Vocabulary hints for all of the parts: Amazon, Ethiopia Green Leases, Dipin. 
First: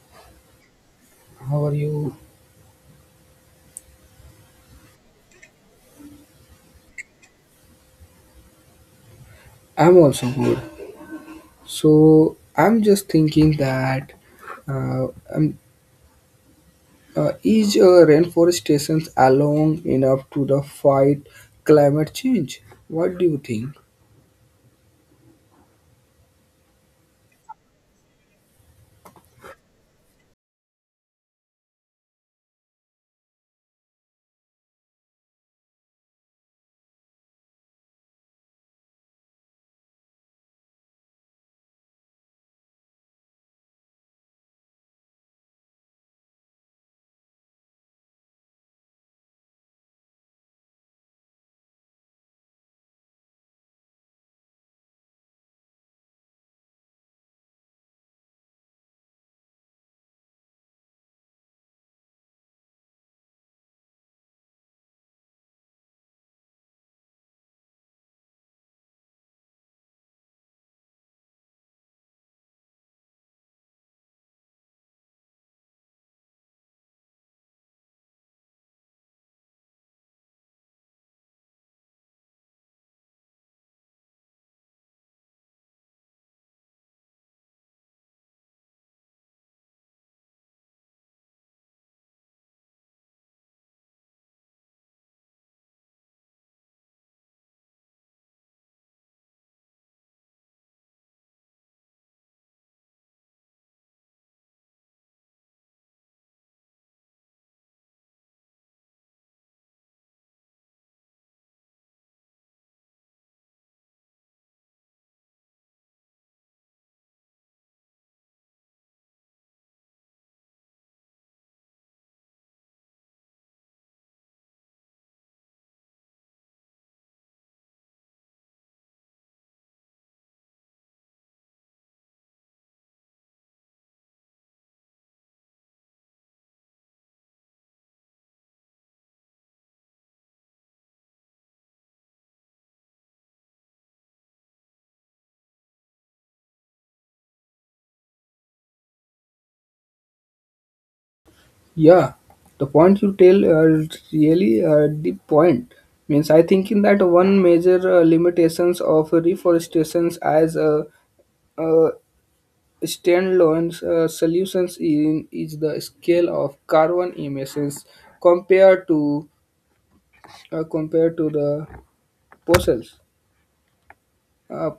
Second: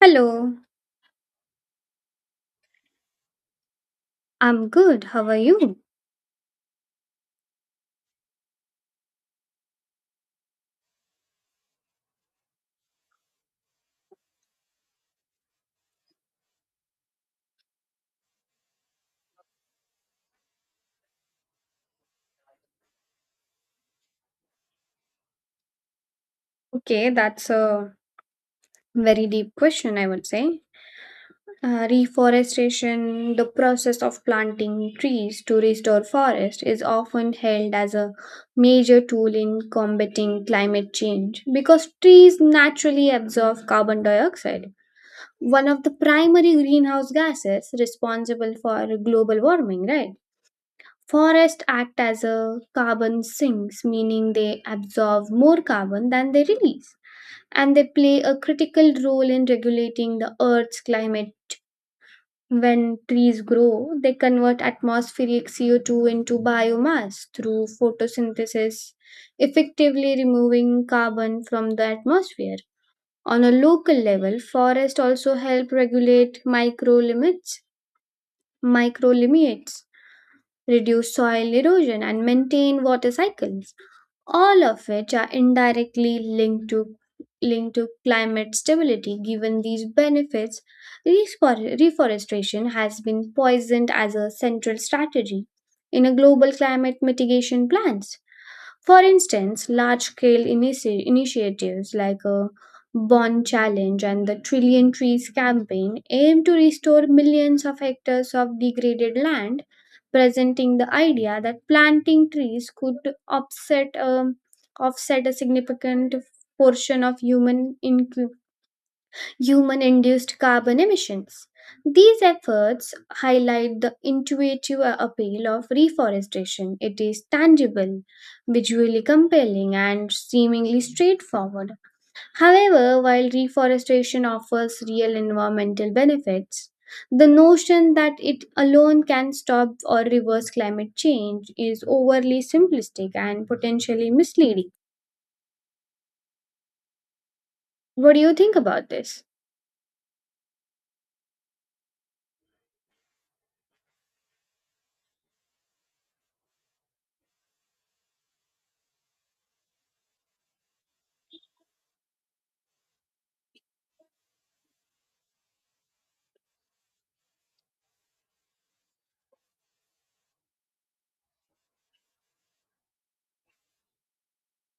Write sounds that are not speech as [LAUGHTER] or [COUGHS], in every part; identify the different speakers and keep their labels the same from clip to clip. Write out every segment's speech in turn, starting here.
Speaker 1: Hello,
Speaker 2: How are you?
Speaker 1: I'm good. How are you?
Speaker 2: I'm also good. So I'm just thinking that uh, um, is reforestation alone enough to the fight climate change? What do you think?
Speaker 1: Okay, that's a very deep question, I would say. Reforestation, the process of planting trees to restore forest, is often held as a major tool in combating climate change because trees naturally absorb carbon dioxide, one of the primary greenhouse gases responsible for global warming, right? Forests act as a carbon sinks, meaning they absorb more carbon than they release, and they play a critical role in regulating the Earth's climate. When trees grow, they convert atmospheric CO2 into biomass through photosynthesis, effectively removing carbon from the atmosphere. On a local level, forests also help regulate micro limits, reduce soil erosion, and maintain water cycles, all of which are indirectly linked to climate stability. Given these benefits, reforestation has been poisoned as a central strategy in a global climate mitigation plans. For instance, large scale initiatives like a Bond Challenge and the Trillion Trees campaign aim to restore millions of hectares of degraded land, presenting the idea that planting trees could offset, um, offset a significant portion of human induced carbon emissions. These efforts highlight the intuitive appeal of reforestation. It is tangible, visually compelling, and seemingly straightforward. However, while reforestation offers real environmental benefits, the notion that it alone can stop or reverse climate change is overly simplistic and potentially misleading. What do you think about this?
Speaker 2: Yeah, the point you tell is really the point. Means I thinking that one major limitations of reforestation as a uh, standalone solutions in is the scale of carbon emissions compared to compared to the Porcel's uh,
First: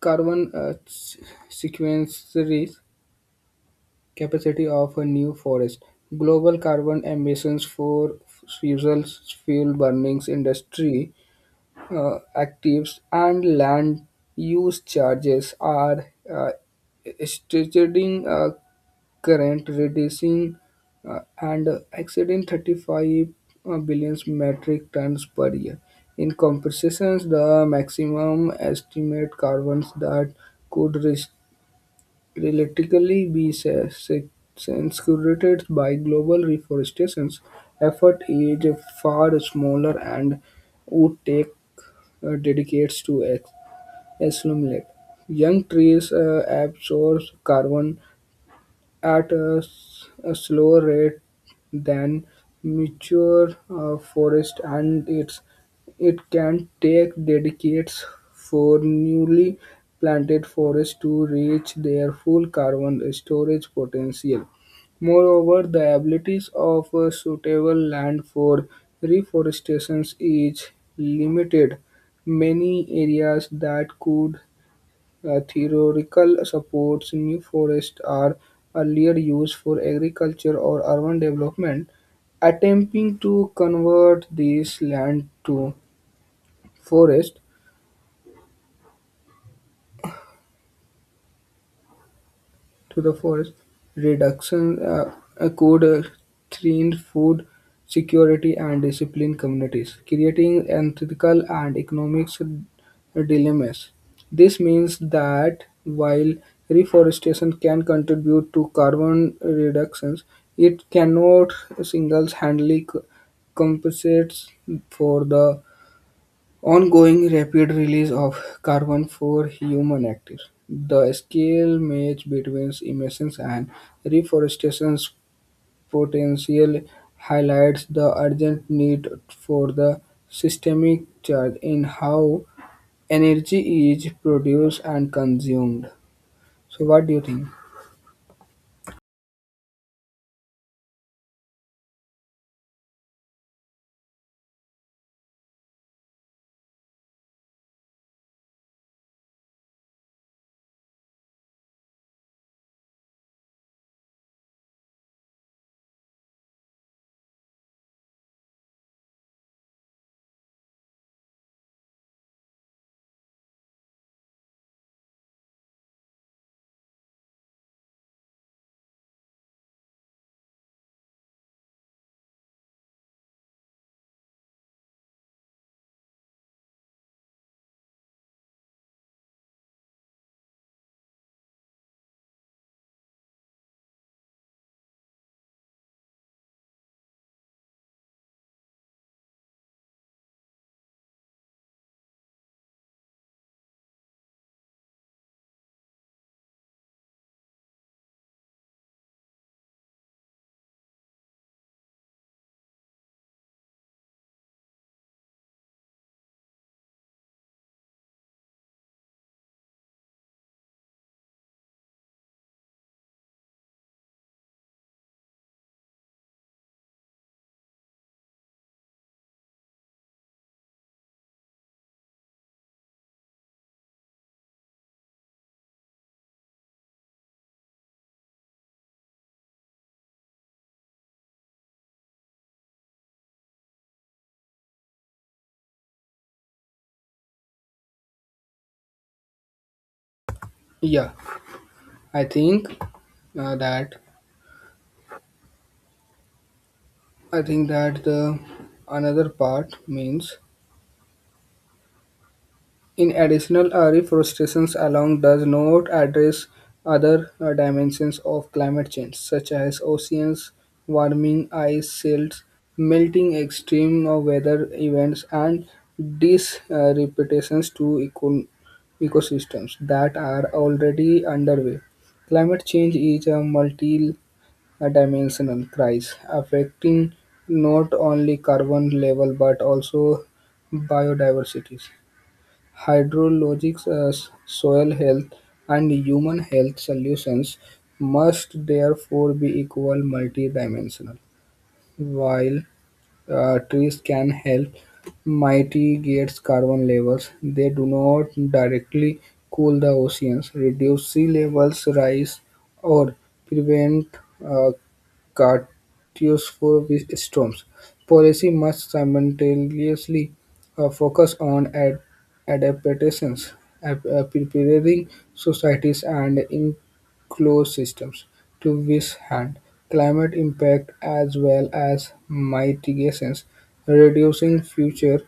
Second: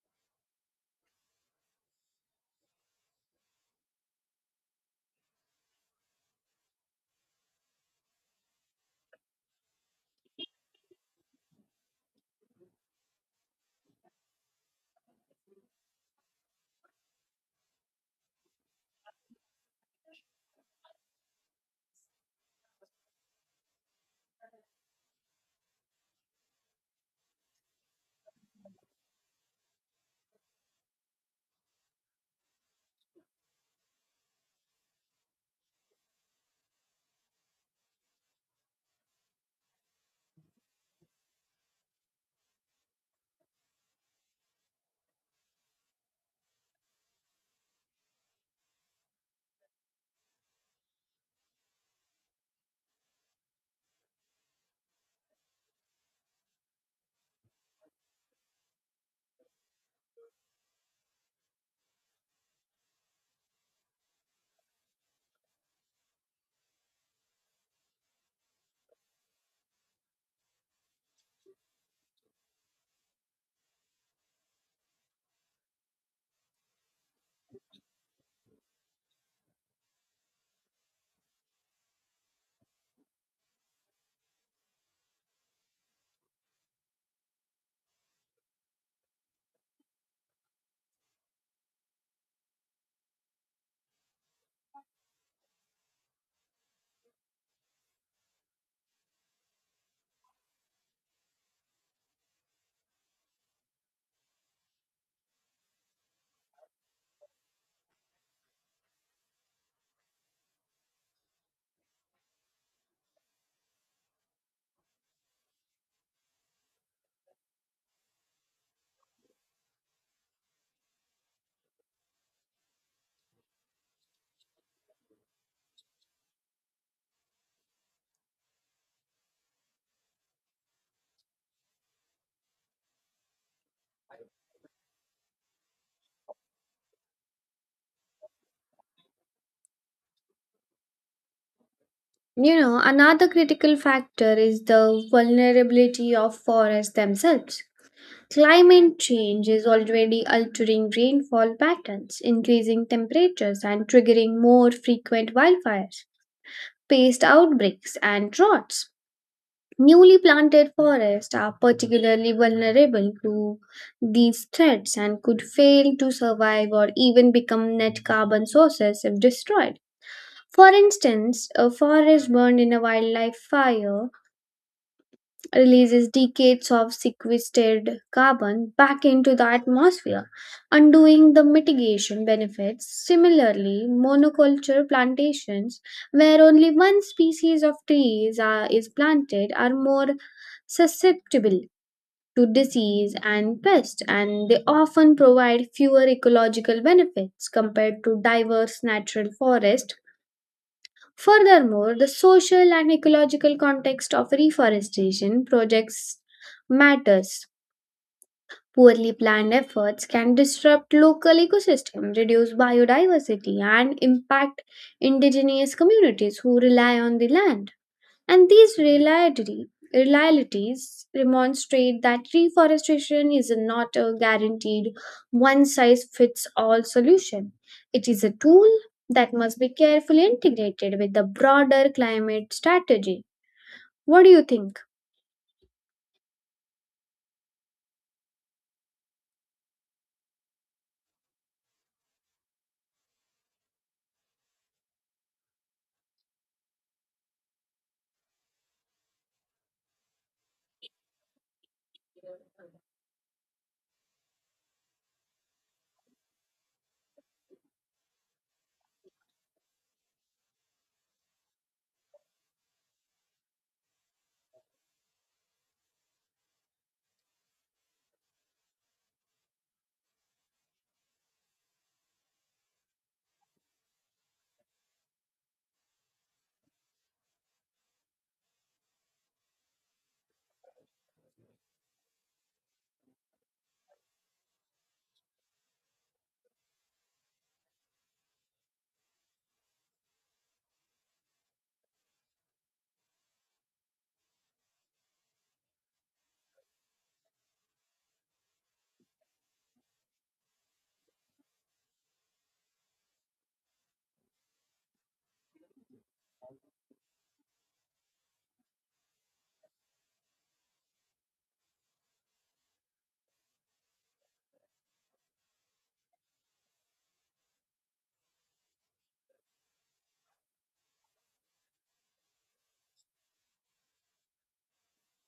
Speaker 2: carbon sequences capacity of a new forest. Global carbon emissions for fossil fuel burnings industry actives and land use charges are stating current reducing and exceeding 35 billion metric tons per year. In compensations, the maximum estimate carbons that could res- realistically be sequestered by global reforestation effort is far smaller and would take dedicates to assimilate. Young trees absorb carbon at a slower rate than mature forest and it can take decades for newly planted forests to reach their full carbon storage potential. Moreover, the abilities of a suitable land for reforestation is limited. Many areas that could theoretical supports new forests are earlier used for agriculture or urban development, attempting to convert this land to forest to the forest reduction could threaten food security and discipline communities, creating ethical and economic dilemmas. This means that while reforestation can contribute to carbon reductions, it cannot single-handedly compensate for the ongoing rapid release of carbon for human activities. The scale match between emissions and reforestation's potential highlights the urgent need for the systemic change in how energy is produced and consumed. So, what do you think?
Speaker 1: You know, another critical factor is the vulnerability of forests themselves. Climate change is already altering rainfall patterns, increasing temperatures, and triggering more frequent wildfires, pest outbreaks, and droughts. Newly planted forests are particularly vulnerable to these threats and could fail to survive or even become net carbon sources if destroyed. For instance, a forest burned in a wildlife fire releases decades of sequestered carbon back into the atmosphere, undoing the mitigation benefits. Similarly, monoculture plantations, where only one species of trees are, is planted, are more susceptible to disease and pest, and they often provide fewer ecological benefits compared to diverse natural forests. Furthermore, the social and ecological context of reforestation projects matters. Poorly planned efforts can disrupt local ecosystems, reduce biodiversity, and impact indigenous communities who rely on the land. And these realities demonstrate that reforestation is not a guaranteed one size fits all solution. It is a tool that must be carefully integrated with the broader climate strategy. What do you think?
Speaker 2: Yeah, I think uh, that I think that the another part means in addition, a reforestation alone does not address other dimensions of climate change, such as oceans warming, ice sheets melting, extreme weather events, and disruptions to ecosystems that are already underway. Climate change is a multi-dimensional crisis affecting not only carbon level but also biodiversity hydrologic soil health and human health solutions must therefore be equal multidimensional while trees can help mitigate carbon levels. They do not directly cool the oceans, reduce sea levels rise, or prevent uh, catastrophic storms. Policy must simultaneously focus on adaptations, preparing societies and ecosystems to this hand, climate impact as well as mitigations, reducing future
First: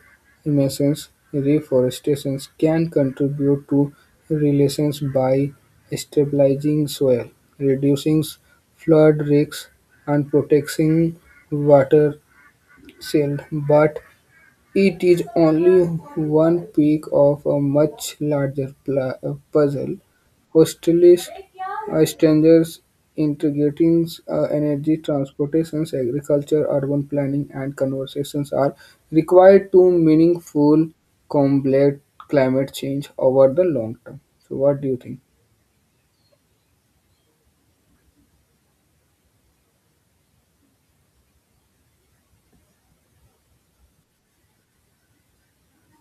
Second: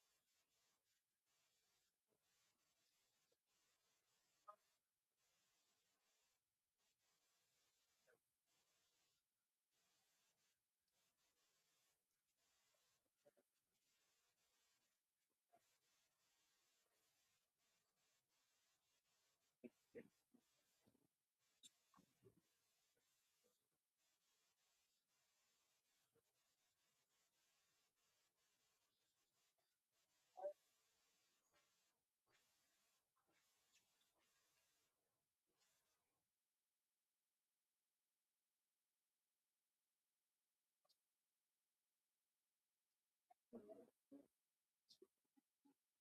Speaker 2: emissions, reforestation can contribute to relations by stabilizing soil, reducing flood risks, and protecting water watersheds. But it is only one peak of a much larger puzzle: hostilities, strangers, integrating energy, transportations, agriculture, urban planning, and conversations are required to meaningful combat climate change over the long term. So, what do you think?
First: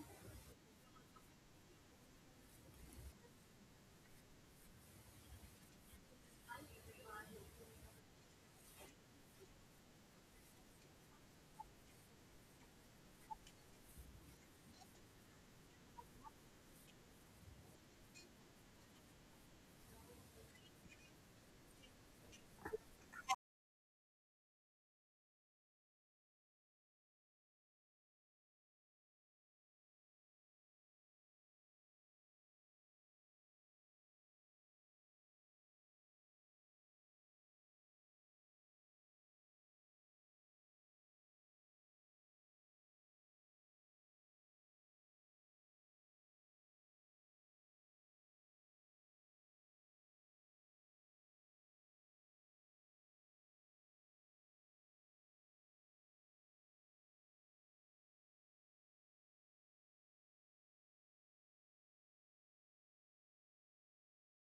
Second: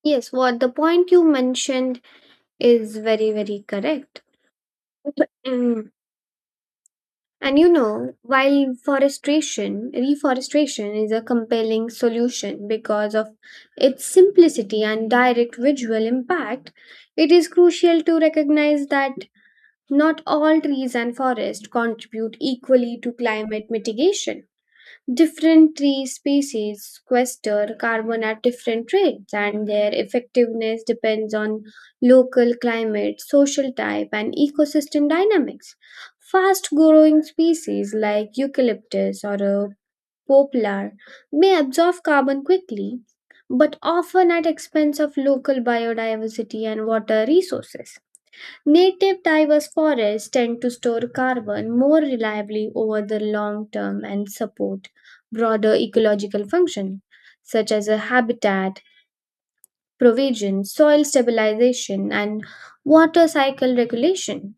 Speaker 1: Yes, what the point you mentioned is very, very correct. [CLEARS THROAT] And while reforestation is a compelling solution because of its simplicity and direct visual impact, it is crucial to recognize that not all trees and forests contribute equally to climate mitigation. Different tree species sequester carbon at different rates, and their effectiveness depends on local climate, social type, and ecosystem dynamics. Fast growing species like eucalyptus or a poplar may absorb carbon quickly, but often at expense of local biodiversity and water resources. Native diverse forests tend to store carbon more reliably over the long term and support broader ecological function such as a habitat provision, soil stabilization, and water cycle regulation.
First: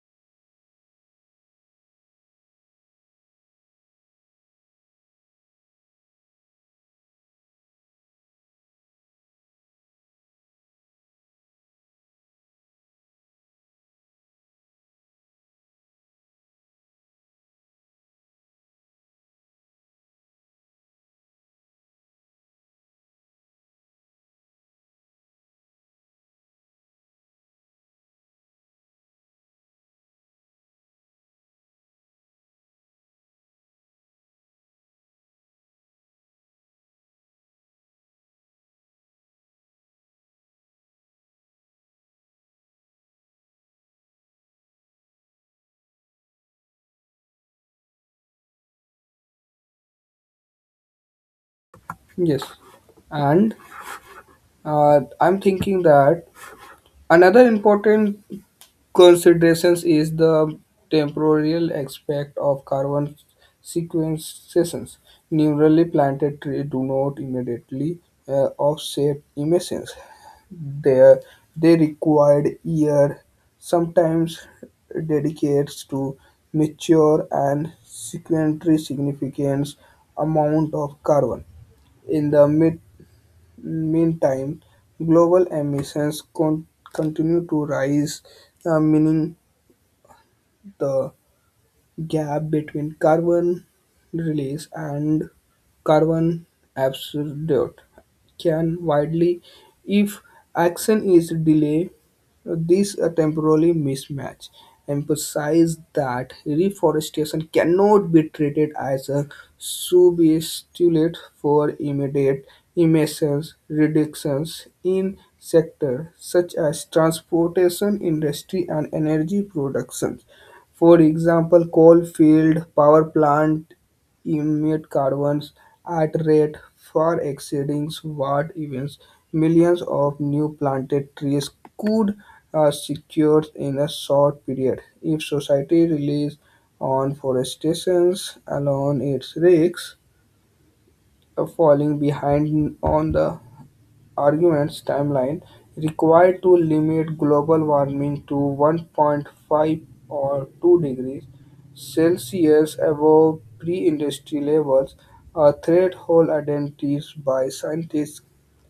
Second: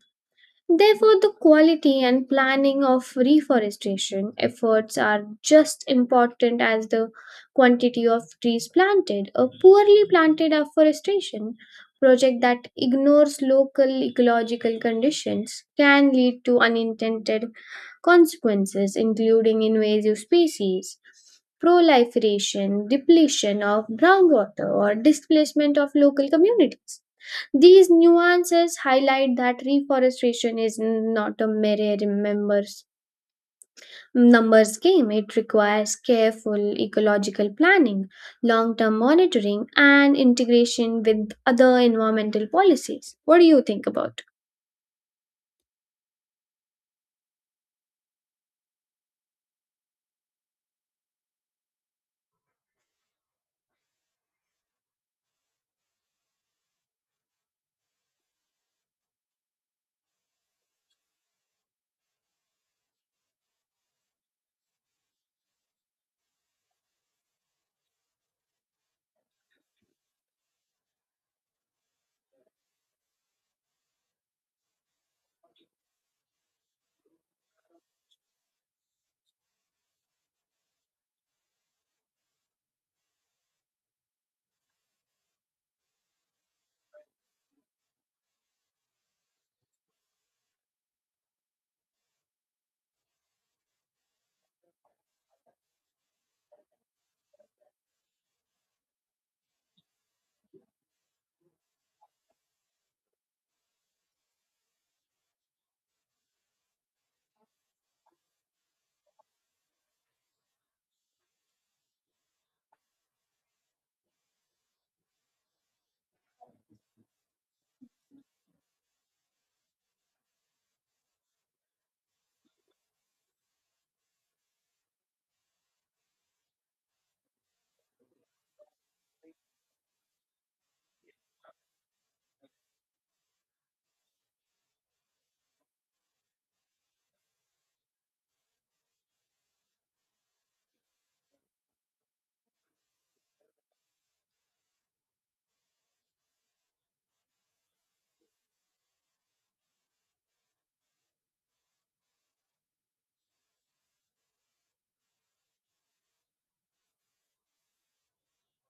Speaker 1: Therefore, the quality and planning of reforestation efforts are just important as the quantity of trees planted. A poorly planted afforestation project that ignores local ecological conditions can lead to unintended consequences, including invasive species, proliferation, depletion of groundwater, or displacement of local communities. These nuances highlight that reforestation is not a mere remembers numbers game. It requires careful ecological planning, long-term monitoring, and integration with other environmental policies. What do you think about?
Speaker 2: Yes, and I'm thinking that another important considerations is the temporal aspect of carbon sequestrations. Newly planted trees do not immediately offset emissions. They, they required year, sometimes dedicates to mature and sequester significant amount of carbon. In the meantime, global emissions continue to rise, meaning the gap between carbon release and carbon absorption can widely if action is delayed. This temporary mismatch emphasizes that reforestation cannot be treated as a substitute for immediate emissions reductions in sectors such as transportation industry and energy production for example, coal-fired power plants emit carbons at rate far exceeding what even millions of new planted trees could secure in a short period. If society relies on forestation alone, it risks falling behind on the arguments timeline required to limit global warming to 1.5 or 2 degrees Celsius above pre-industrial levels, a threshold identified by scientists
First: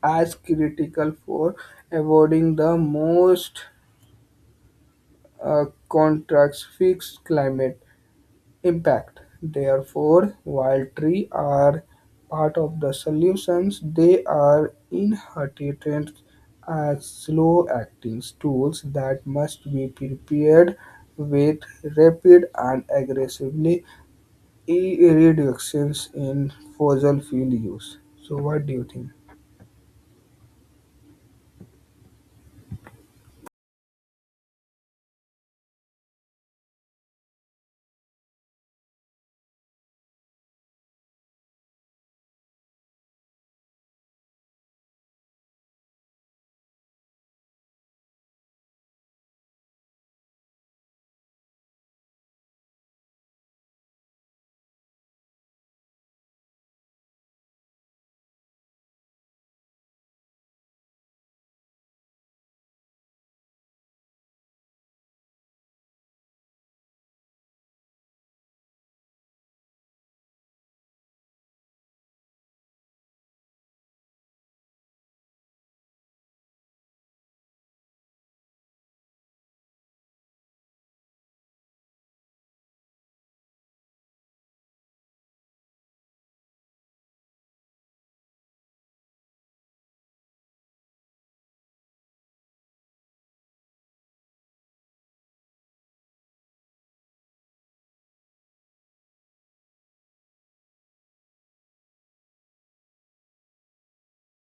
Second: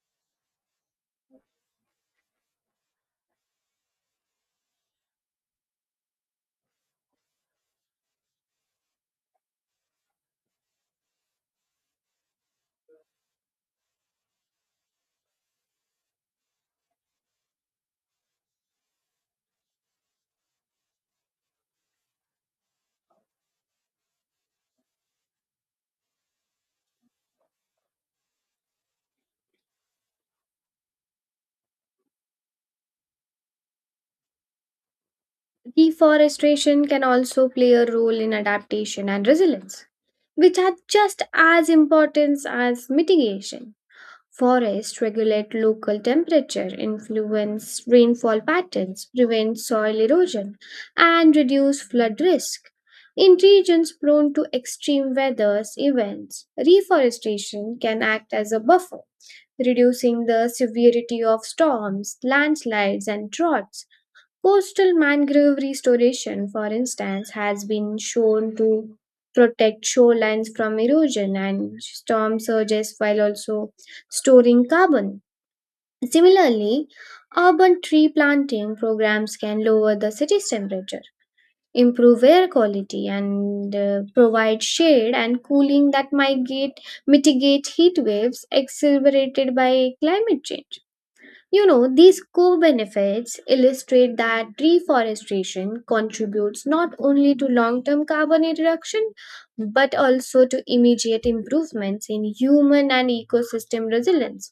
Speaker 2: as critical for avoiding the most contrast fixed climate impact. Therefore, while trees are part of the solutions, they are inherently as slow-acting tools that must be prepared with rapid and aggressively reductions in fossil fuel use. So, what do you think?
Speaker 1: Deforestation can also play a role in adaptation and resilience, which are just as important as mitigation. Forests regulate local temperature, influence rainfall patterns, prevent soil erosion, and reduce flood risk. In regions prone to extreme weather events, reforestation can act as a buffer, reducing the severity of storms, landslides, and droughts. Coastal mangrove restoration, for instance, has been shown to protect shorelines from erosion and storm surges while also storing carbon. Similarly, urban tree planting programs can lower the city's temperature, improve air quality, and provide shade and cooling that mitigate heat waves exacerbated by climate change. These co benefits illustrate that reforestation contributes not only to long term carbon reduction but also to immediate improvements in human and ecosystem resilience.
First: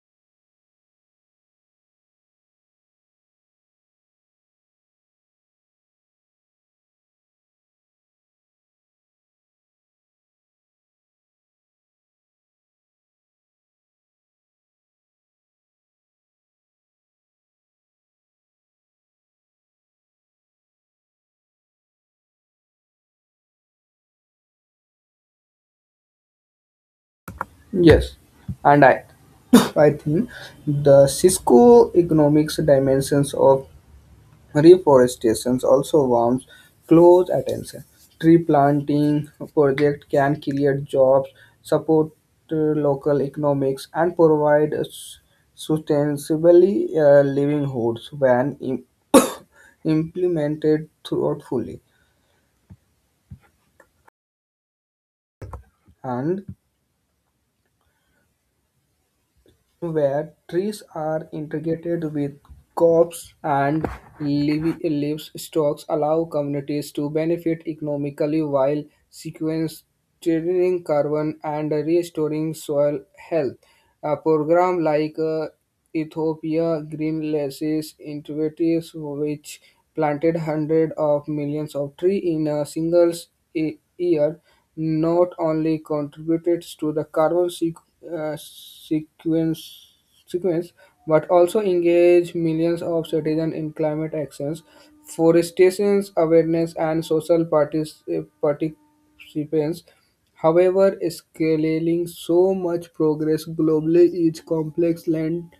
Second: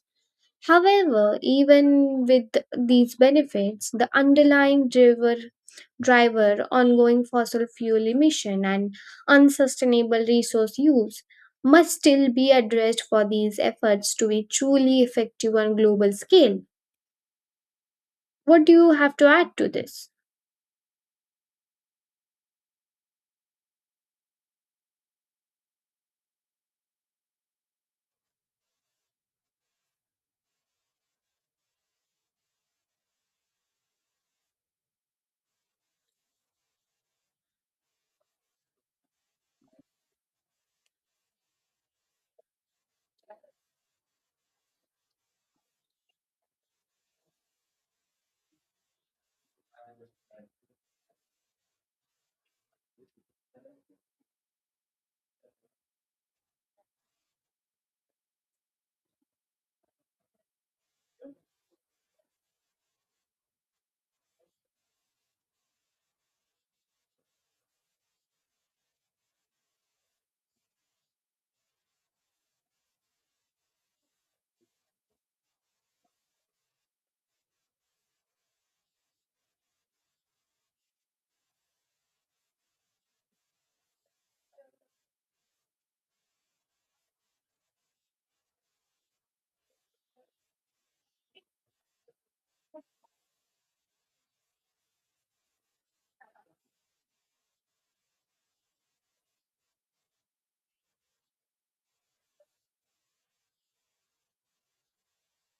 Speaker 1: However, even with these benefits, the underlying driver ongoing fossil fuel emission and unsustainable resource use must still be addressed for these efforts to be truly effective on global scale. What do you have to add to this?
Speaker 2: Yes, and I. I think the Cisco economics dimensions of reforestation also warms close attention. Tree planting project can create jobs, support local economics, and provide sustainably livelihoods when implemented thoughtfully. And where trees are integrated with crops and livestock allow communities to benefit economically while sequestering carbon and restoring soil health. A program like Ethiopia Green Leases initiatives, which planted hundreds of millions of trees in a single year, not only contributes to the carbon sequence but also engage millions of citizens in climate actions, forestation awareness, and social participants. However, scaling so much progress globally is complex land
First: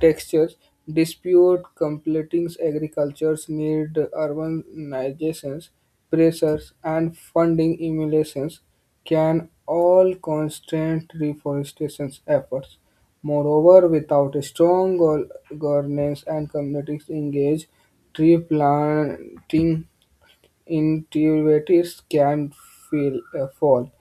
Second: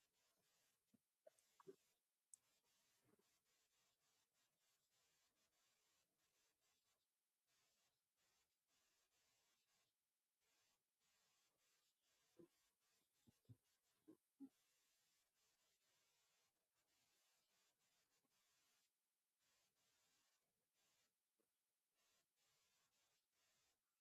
Speaker 2: textures dispute completing agriculture's need urbanization pressures and funding emulations can all constrain reforestation efforts. Moreover, without a strong governance and communities engaged, tree planting intuitives can feel a fall,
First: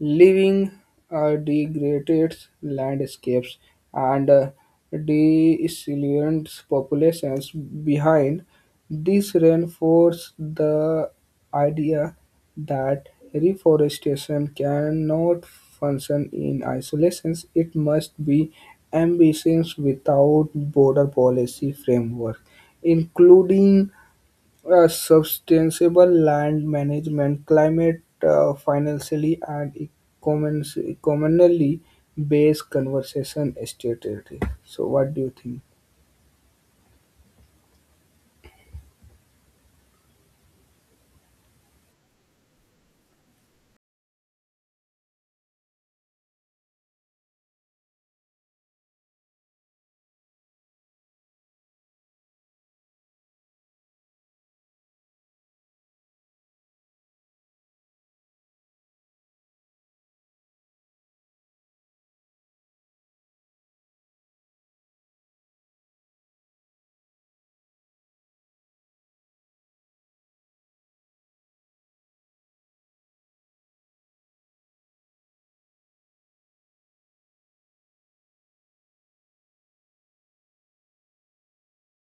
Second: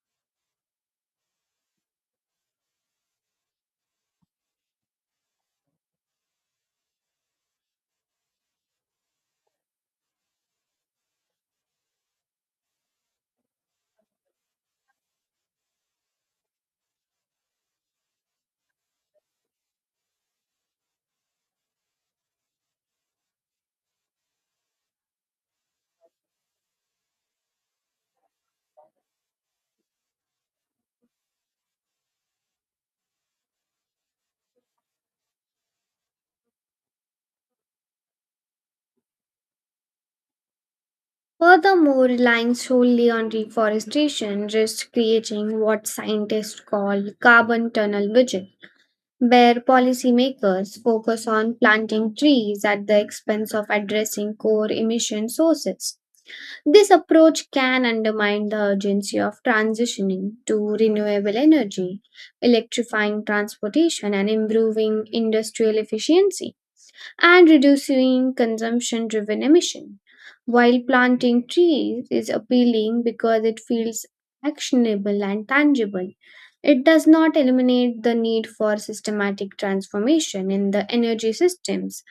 Speaker 2: leaving degraded landscapes and disillusioned populations behind. This reinforces the idea that reforestation cannot function in isolation. It must be ambitious without border policy framework, including sustainable land management, climate financially and economically commonly based conversation strategy. So, what do you think?
Speaker 1: Furthermore, relying solely on reforestation risks creating what scientists call carbon tunnel vision, where policymakers focus on planting trees at the expense of addressing core emission sources. This approach can undermine the urgency of transitioning to renewable energy, electrifying transportation, and improving industrial efficiency, and reducing consumption driven emission. While planting trees is appealing because it feels actionable and tangible, it does not eliminate the need for systematic transformation in the energy systems,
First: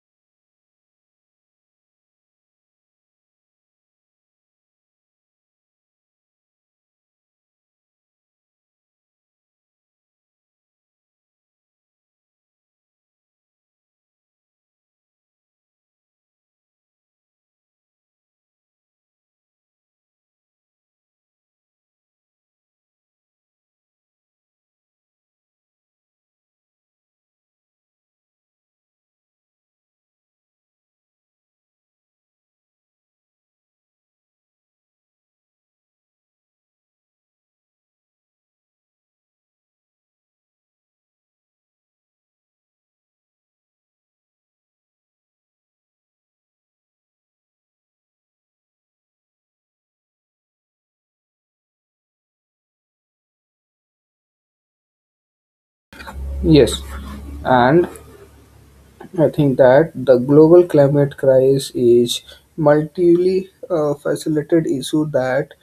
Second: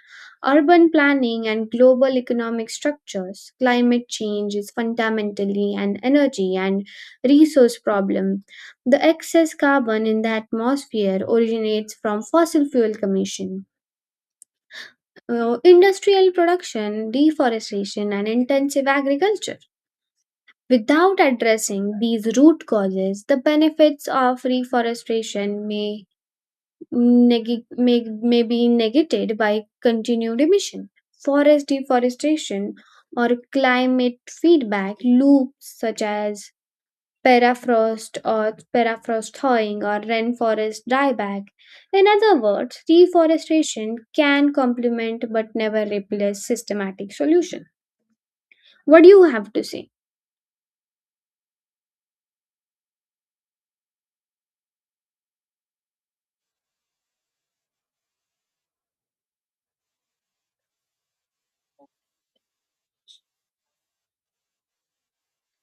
Speaker 1: urban planning, and global economic structures. Climate change is fundamentally an energy and resource problem. The excess carbon in the atmosphere originates from fossil fuel emission, industrial production, deforestation, and intensive agriculture. Without addressing these root causes, the benefits of reforestation neg- may, may be negated by continued emission. Forest deforestation or climate feedback loops, such as permafrost thawing or rainforest dieback. In other words, reforestation can complement but never replace systematic solution. What do you have to say?
Speaker 2: Yes, and I think that the global climate crisis is multi faceted issue that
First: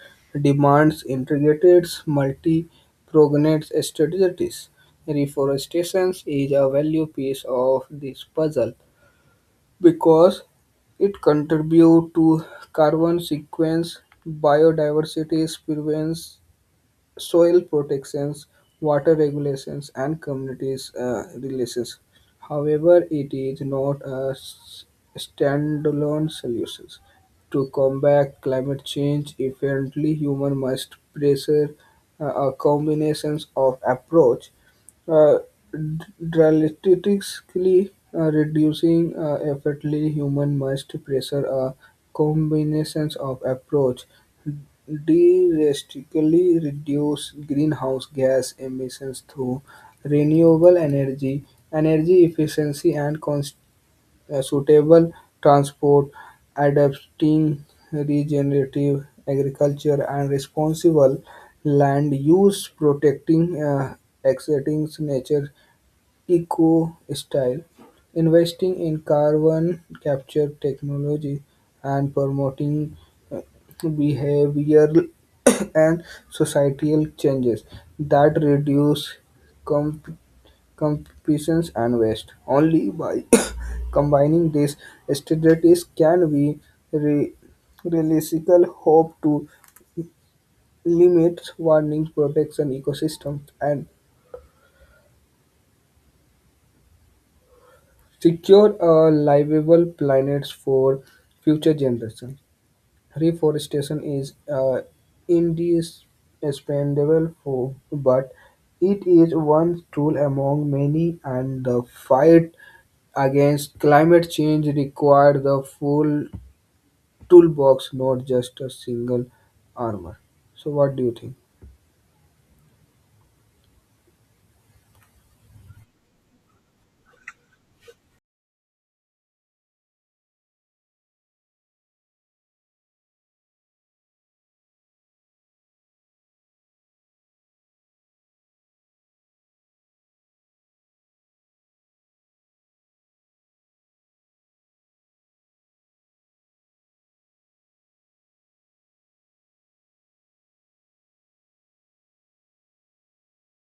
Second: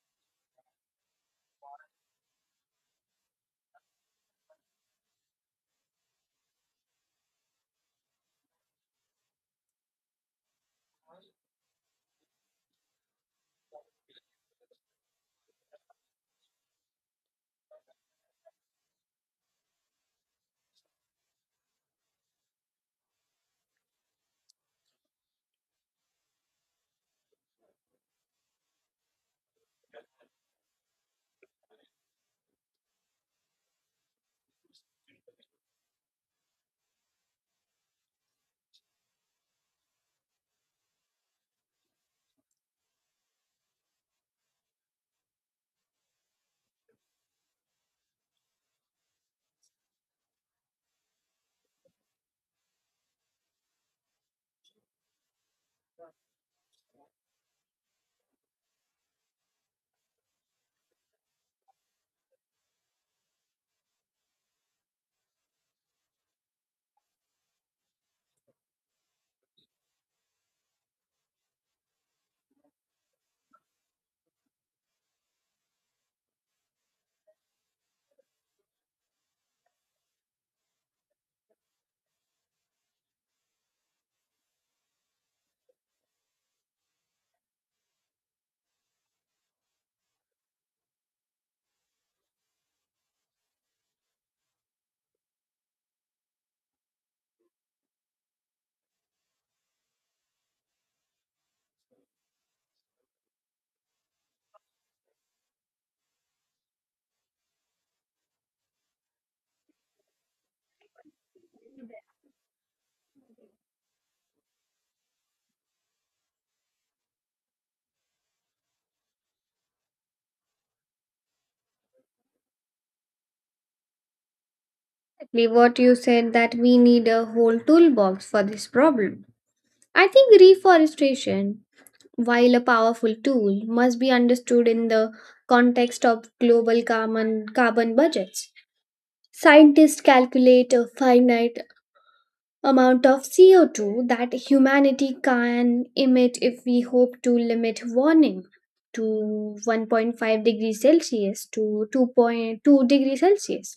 Speaker 2: demands integrated multi-pronged strategies. Reforestation is a value piece of this puzzle, because it contributes to carbon sequence biodiversity, prevents soil protections, water regulations, and communities relations. However, it is not a standalone solution. To combat climate change effectively, human must pressure a combination of approach uh, d- drastically reducing effectively human must pressure a combinations of approach drastically reduce greenhouse gas emissions through renewable energy, energy efficiency, and suitable transport, adapting regenerative agriculture, and responsible land use, protecting existing nature eco-style, investing in carbon capture technology and promoting uh, behavioral [COUGHS] and societal changes that reduce comp- competitions and waste. Only by [COUGHS] combining these strategies can we re- realistic hope to limit warning protection ecosystem and secure a livable planet for future generations. Reforestation is indispensable for, but it is one tool among many, and the fight against climate change requires the full toolbox, not just a single armor. So, what do you think?
Speaker 1: Exactly, what you said that we need a whole toolbox for this problem. I think reforestation, while a powerful tool, must be understood in the context of global carbon budgets. Scientists calculate a finite amount of CO2 that humanity can emit if we hope to limit warming to 1.5 degrees Celsius to 2.2 degrees Celsius.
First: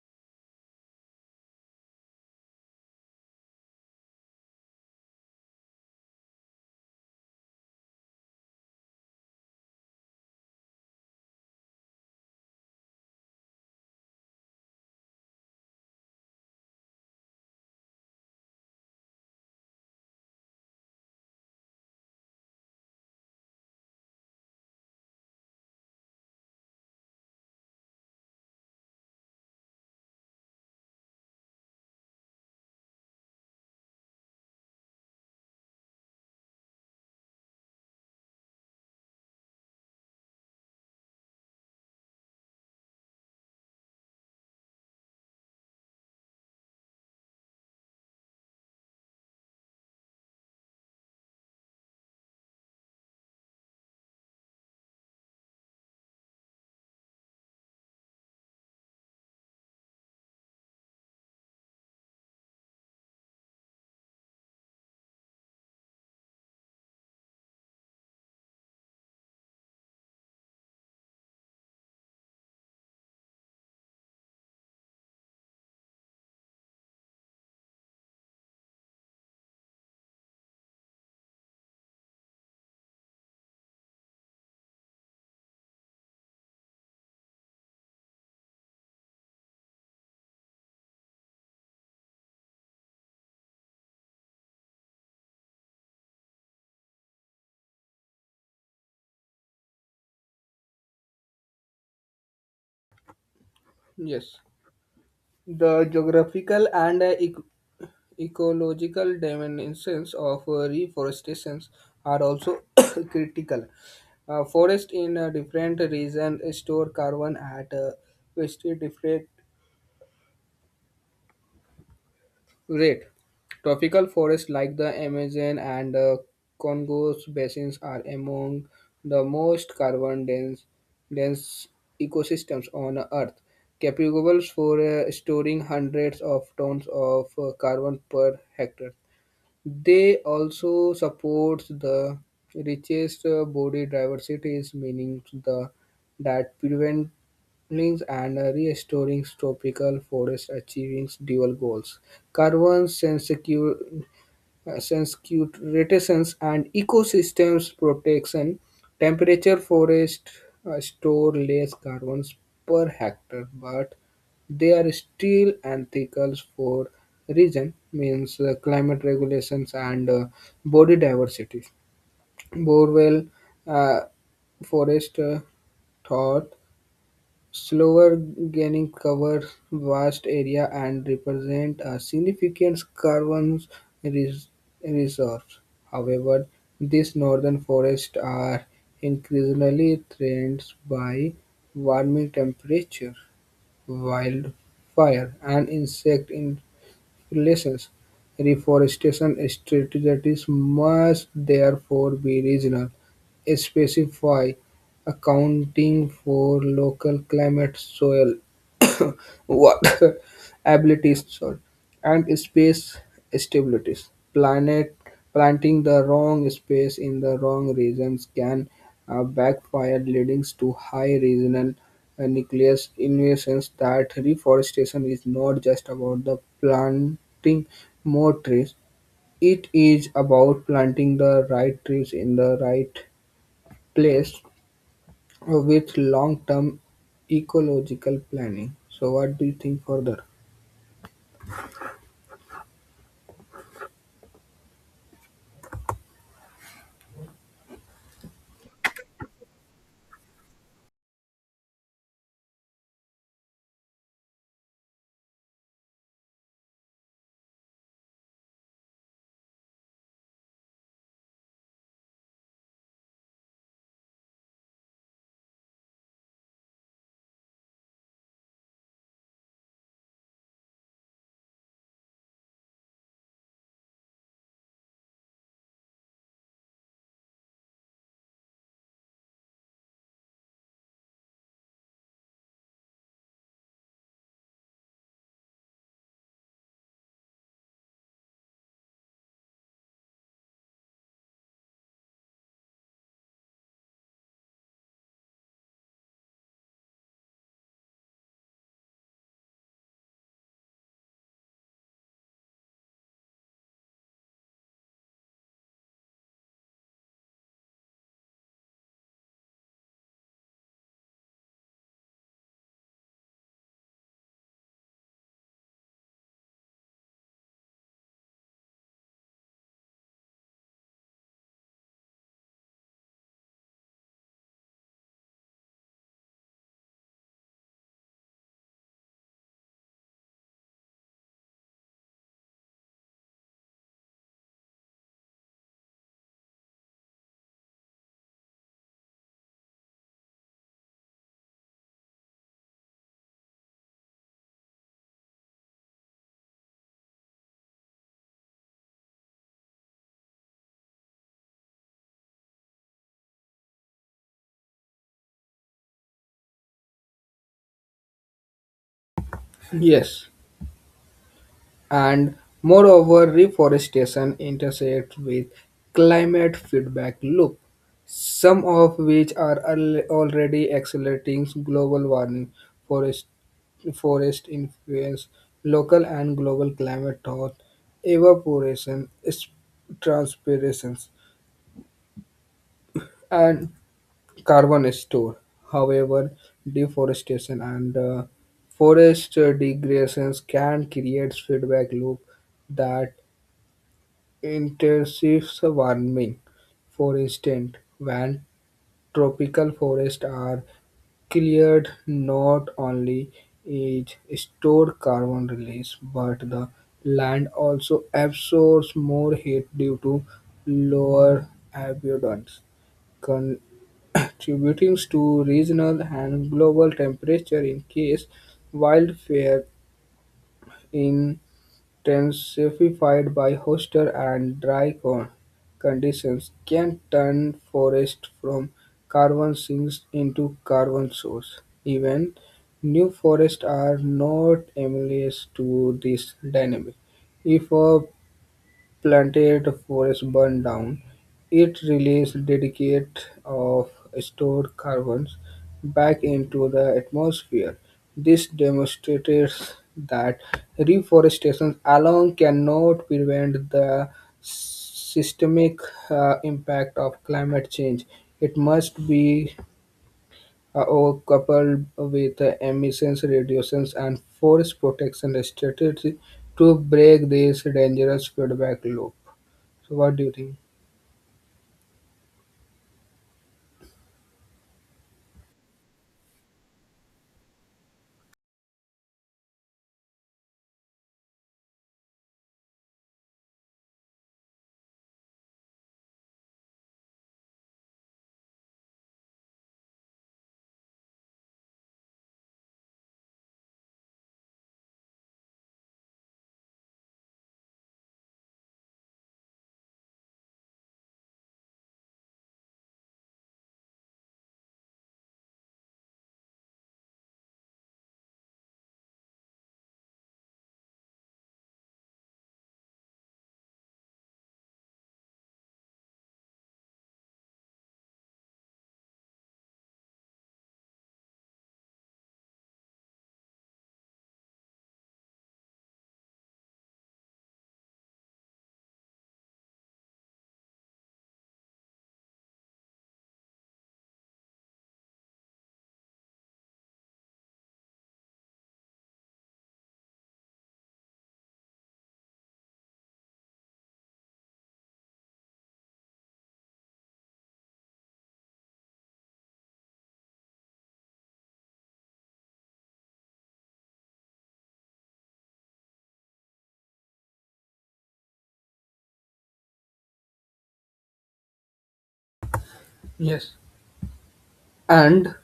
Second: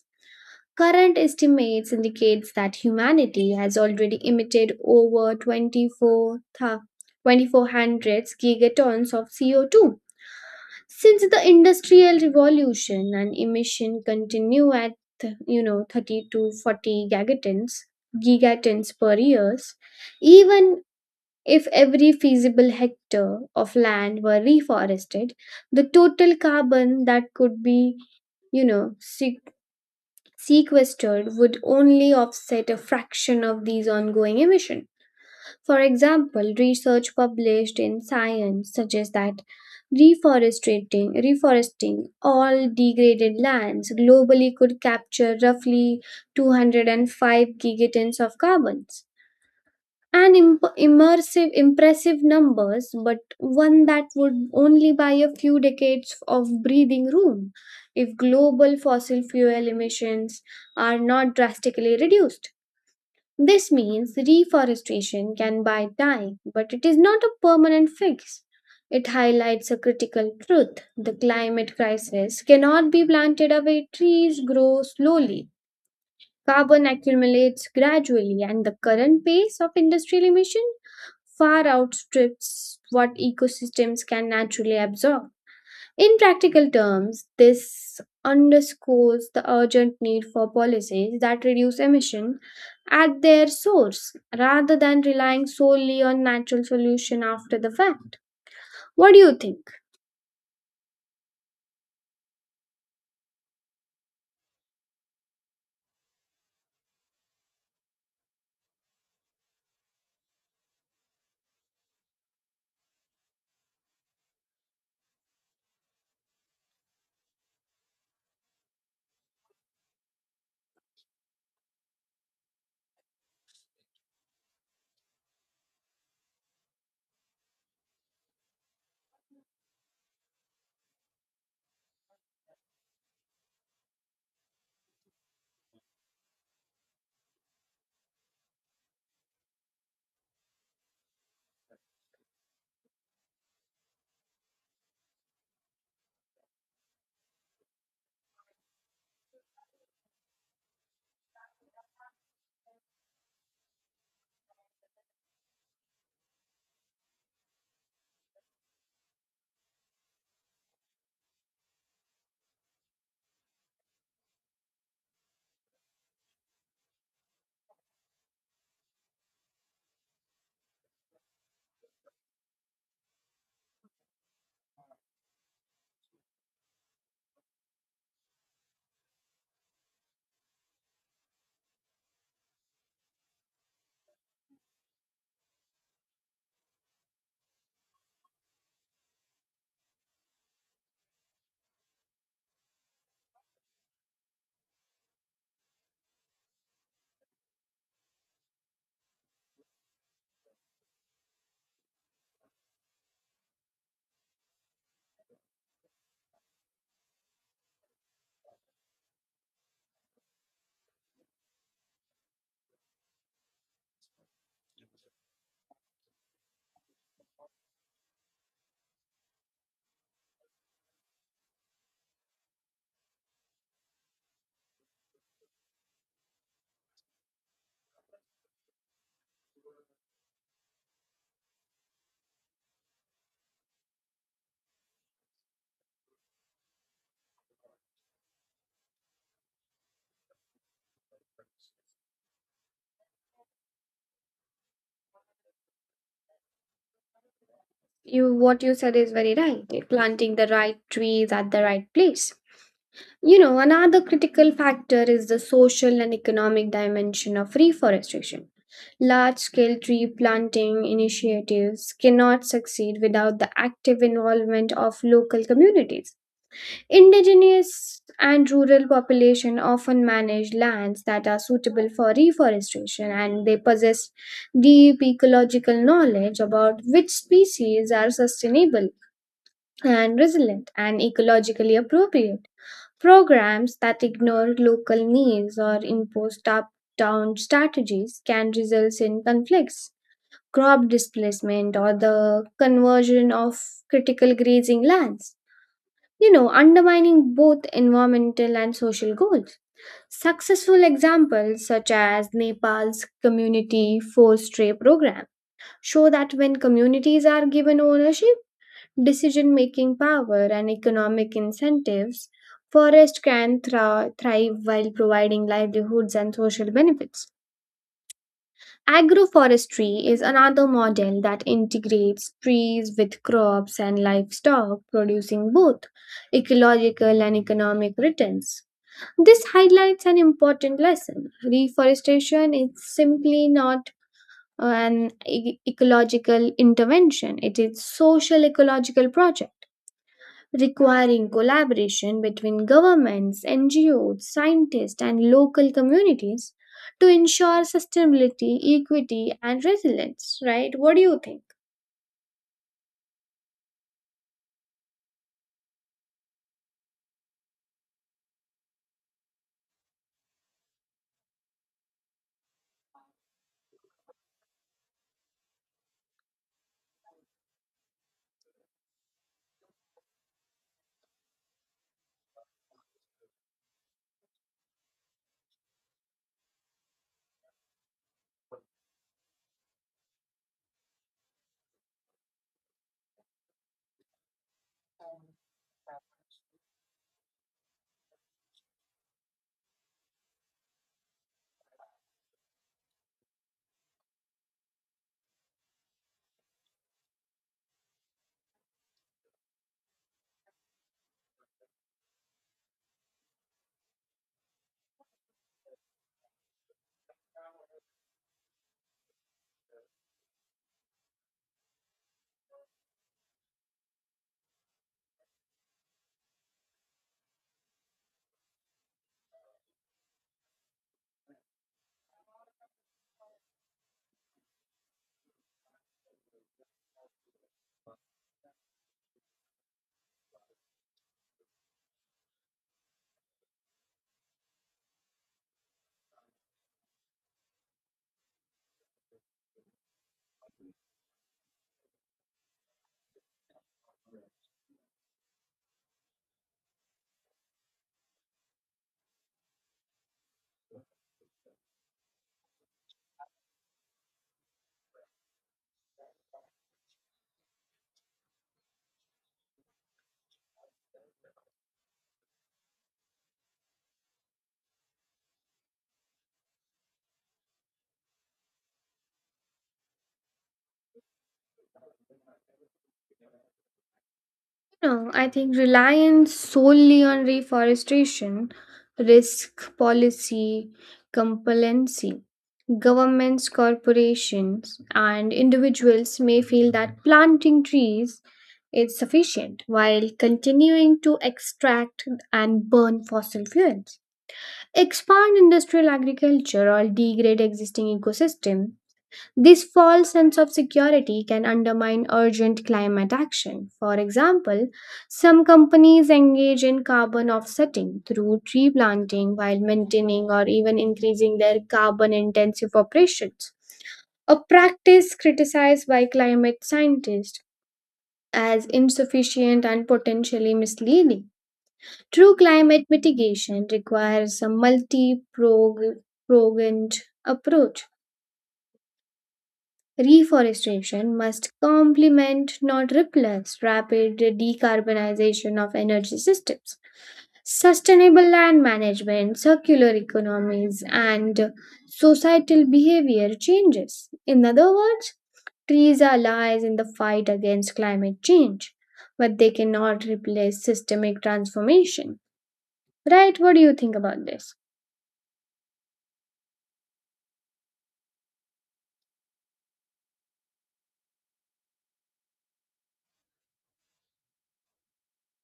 Speaker 1: Current estimates indicates that humanity has already emitted over 24 thousand twenty-four hundred gigatons of CO2 since the Industrial Revolution, and emission continue at 30 to 40 gigatons per years. Even if every feasible hectare of land were reforested, the total carbon that could be you know se- sequestered would only offset a fraction of these ongoing emission. For example, research published in Science suggests that reforesting all degraded lands globally could capture roughly 205 gigatons of carbons. An impressive numbers, but one that would only buy a few decades of breathing room if global fossil fuel emissions are not drastically reduced. This means reforestation can buy time, but it is not a permanent fix. It highlights a critical truth: the climate crisis cannot be planted away, trees grow slowly. Carbon accumulates gradually, and the current pace of industrial emission far outstrips what ecosystems can naturally absorb. In practical terms, this underscores the urgent need for policies that reduce emission at their source rather than relying solely on natural solution after the fact. What do you think?
Speaker 2: Yes, the geographical and ecological dimensions of reforestation are also [COUGHS] critical. Forest in a different region store carbon at a very different rate. Tropical forests like the Amazon and Congo's basins are among the most dense ecosystems on Earth, capable for storing hundreds of tons of carbon per hectare. They also supports the richest body diversity, meaning the that preventing and restoring tropical forests achieving dual goals: carbon sensitive sensitivity and ecosystems protection: temperature forest store less carbon per hectare, but they are still ethical for reason means climate regulations and body diversity. Borewell uh, forest thought slower gaining cover vast area and represent a significant carbon res- resource. However, these northern forests are increasingly threatened by warming temperature, wildfire, and insect relations. Reforestation strategies must therefore be regional, specify, accounting for local climate, soil [COUGHS] water [LAUGHS] abilities sorry, and space stabilities. Planet planting the wrong space in the wrong regions can backfire, leading to high regional nucleus invasions. That reforestation is not just about the planting more trees; it is about planting the right trees in the right place with long-term ecological planning. So, what do you think further?
Speaker 1: You What you said is very right. Planting the right trees at the right place. You know, another critical factor is the social and economic dimension of reforestation. Large scale tree planting initiatives cannot succeed without the active involvement of local communities. Indigenous and rural population often manage lands that are suitable for reforestation, and they possess deep ecological knowledge about which species are sustainable and resilient and ecologically appropriate. Programs that ignore local needs or impose top down strategies can result in conflicts, crop displacement, or the conversion of critical grazing lands, undermining both environmental and social goals. Successful examples, such as Nepal's community forestry program, show that when communities are given ownership, decision making power, and economic incentives, forest can thrive while providing livelihoods and social benefits. Agroforestry is another model that integrates trees with crops and livestock, producing both ecological and economic returns. This highlights an important lesson. Reforestation is simply not an ecological intervention, it is social ecological project requiring collaboration between governments, NGOs, scientists, and local communities to ensure sustainability, equity, and resilience, right? What do you think?
Speaker 2: Yes, and moreover, reforestation intersects with climate feedback loop, some of which are already accelerating global warming. Forest, forest influence, local and global climate thaw, evaporation, transpirations, and carbon store. However, deforestation and forest degradations can create feedback loop that intensive warming, for instance, when tropical forests are cleared, not only is stored carbon released, but the land also absorbs more heat due to lower abundance, contributing to regional and global temperature increase. Wildfire in intensified by hotter and dry conditions, can turn forest from carbon sinks into carbon source. Even new forests are not immune to this dynamic. If a planted forest burned down, it released dredicate of stored carbons back into the atmosphere. This demonstrates that reforestation alone cannot prevent the systemic impact of climate change. It must be all coupled with emissions reductions and forest protection strategy to break this dangerous feedback loop. So, what do you think?
Speaker 1: No, I think reliance solely on reforestation risk policy compliancy. Governments, corporations, and individuals may feel that planting trees is sufficient while continuing to extract and burn fossil fuels, expand industrial agriculture, or degrade existing ecosystem. This false sense of security can undermine urgent climate action. For example, some companies engage in carbon offsetting through tree planting while maintaining or even increasing their carbon intensive operations, a practice criticized by climate scientists as insufficient and potentially misleading. True climate mitigation requires a multi pronged approach. Reforestation must complement, not replace, rapid decarbonization of energy systems, sustainable land management, circular economies, and societal behavior changes. In other words, trees are allies in the fight against climate change, but they cannot replace systemic transformation. Right? What do you think about this?
Speaker 2: Yes. And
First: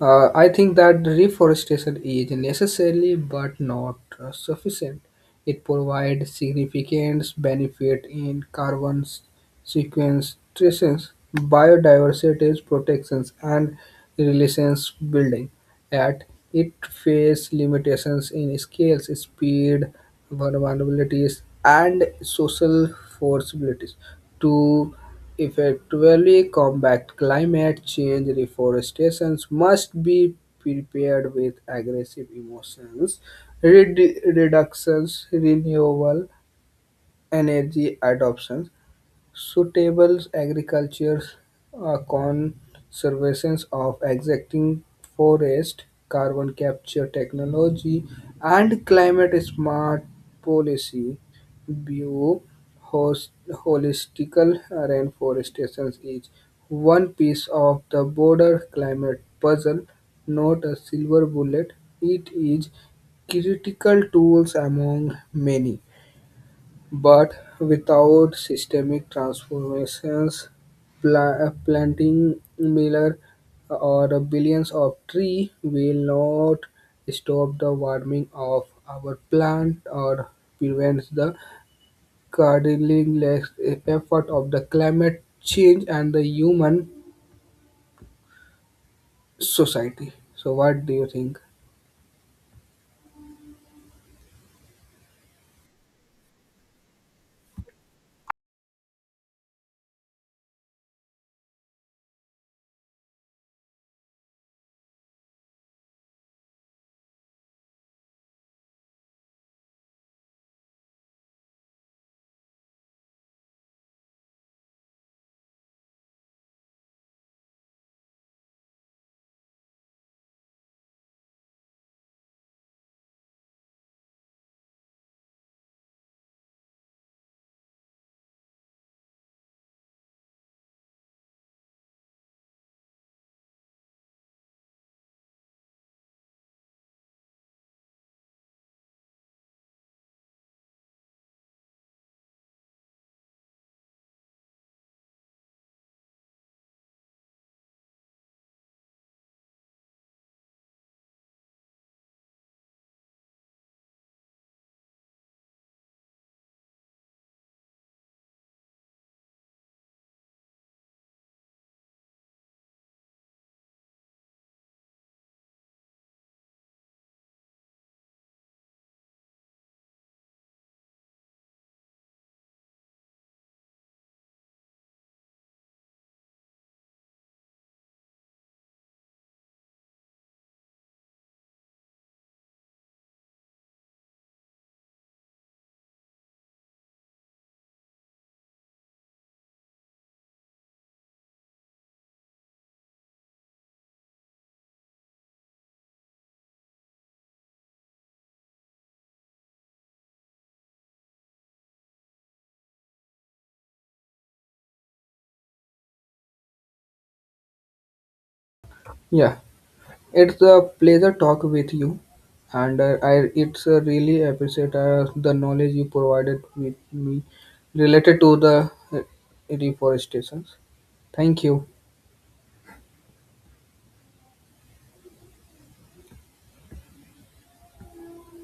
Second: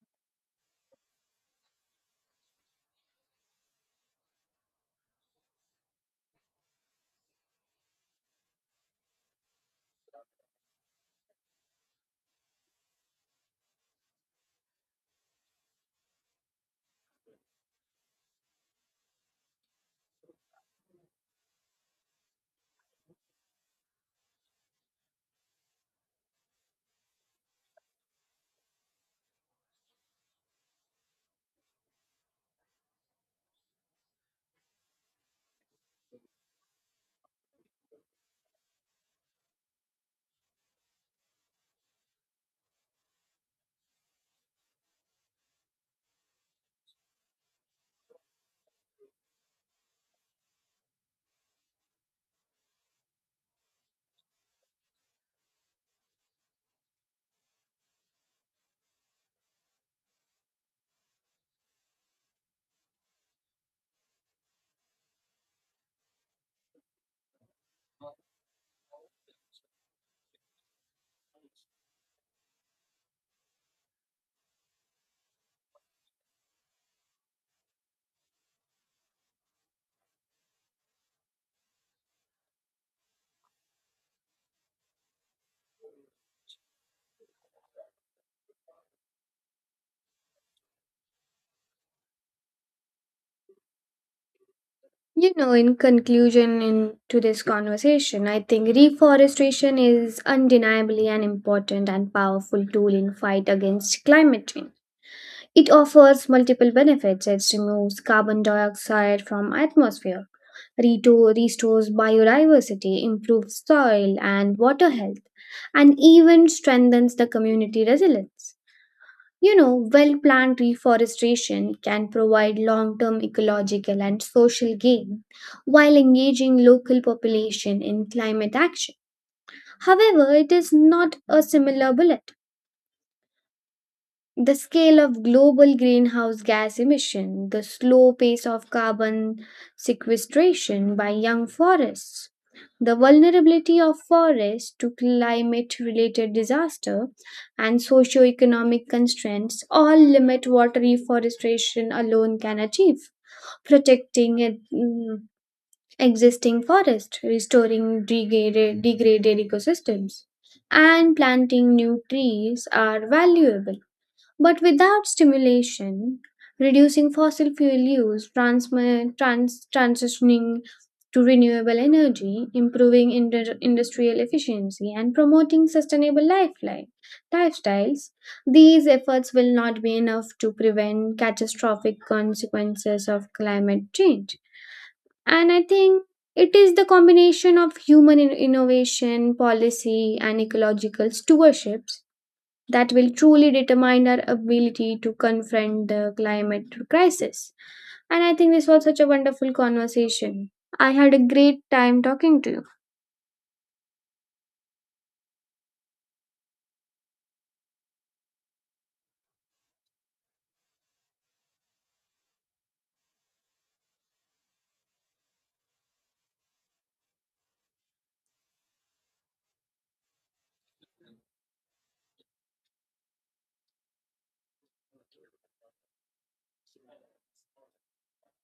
Speaker 2: I think that reforestation is necessary but not sufficient. It provides significant benefit in carbon sequestration, biodiversity protections, and relations building. Yet it faces limitations in scales, speed, vulnerabilities, and social forcibilities to effectively combat climate change, reforestation must be prepared with aggressive emotions, reductions, renewable energy adoptions. Suitable agriculture conservation of existing forest, carbon capture technology, and climate smart policy. View host, holistical reforestation is one piece of the broader climate puzzle, not a silver bullet. It is critical tools among many. But without systemic transformations, planting miller or billions of trees will not stop the warming of our planet or prevent the cardinal effort of the climate change and the human society. So, what do you think?
Speaker 1: In conclusion in to this conversation, I think reforestation is undeniably an important and powerful tool in fight against climate change. It offers multiple benefits. It removes carbon dioxide from atmosphere, restores biodiversity, improves soil and water health, and even strengthens the community resilience. Well planned reforestation can provide long term ecological and social gain while engaging local population in climate action. However, it is not a similar bullet. The scale of global greenhouse gas emission, the slow pace of carbon sequestration by young forests, the vulnerability of forests to climate related disaster, and socio-economic constraints all limit what reforestation alone can achieve. Protecting existing forests, restoring degraded ecosystems, and planting new trees are valuable, but without stimulation, reducing fossil fuel use, transitioning to renewable energy, improving industrial efficiency, and promoting sustainable lifestyles, these efforts will not be enough to prevent catastrophic consequences of climate change. And I think it is the combination of human innovation, policy, and ecological stewardship that will truly determine our ability to confront the climate crisis. And I think this was such a wonderful conversation. I had a great time talking to you.
Speaker 2: Yeah. It's a pleasure talk with you, and I it's really appreciate the knowledge you provided with me related to the reforestations. Thank you.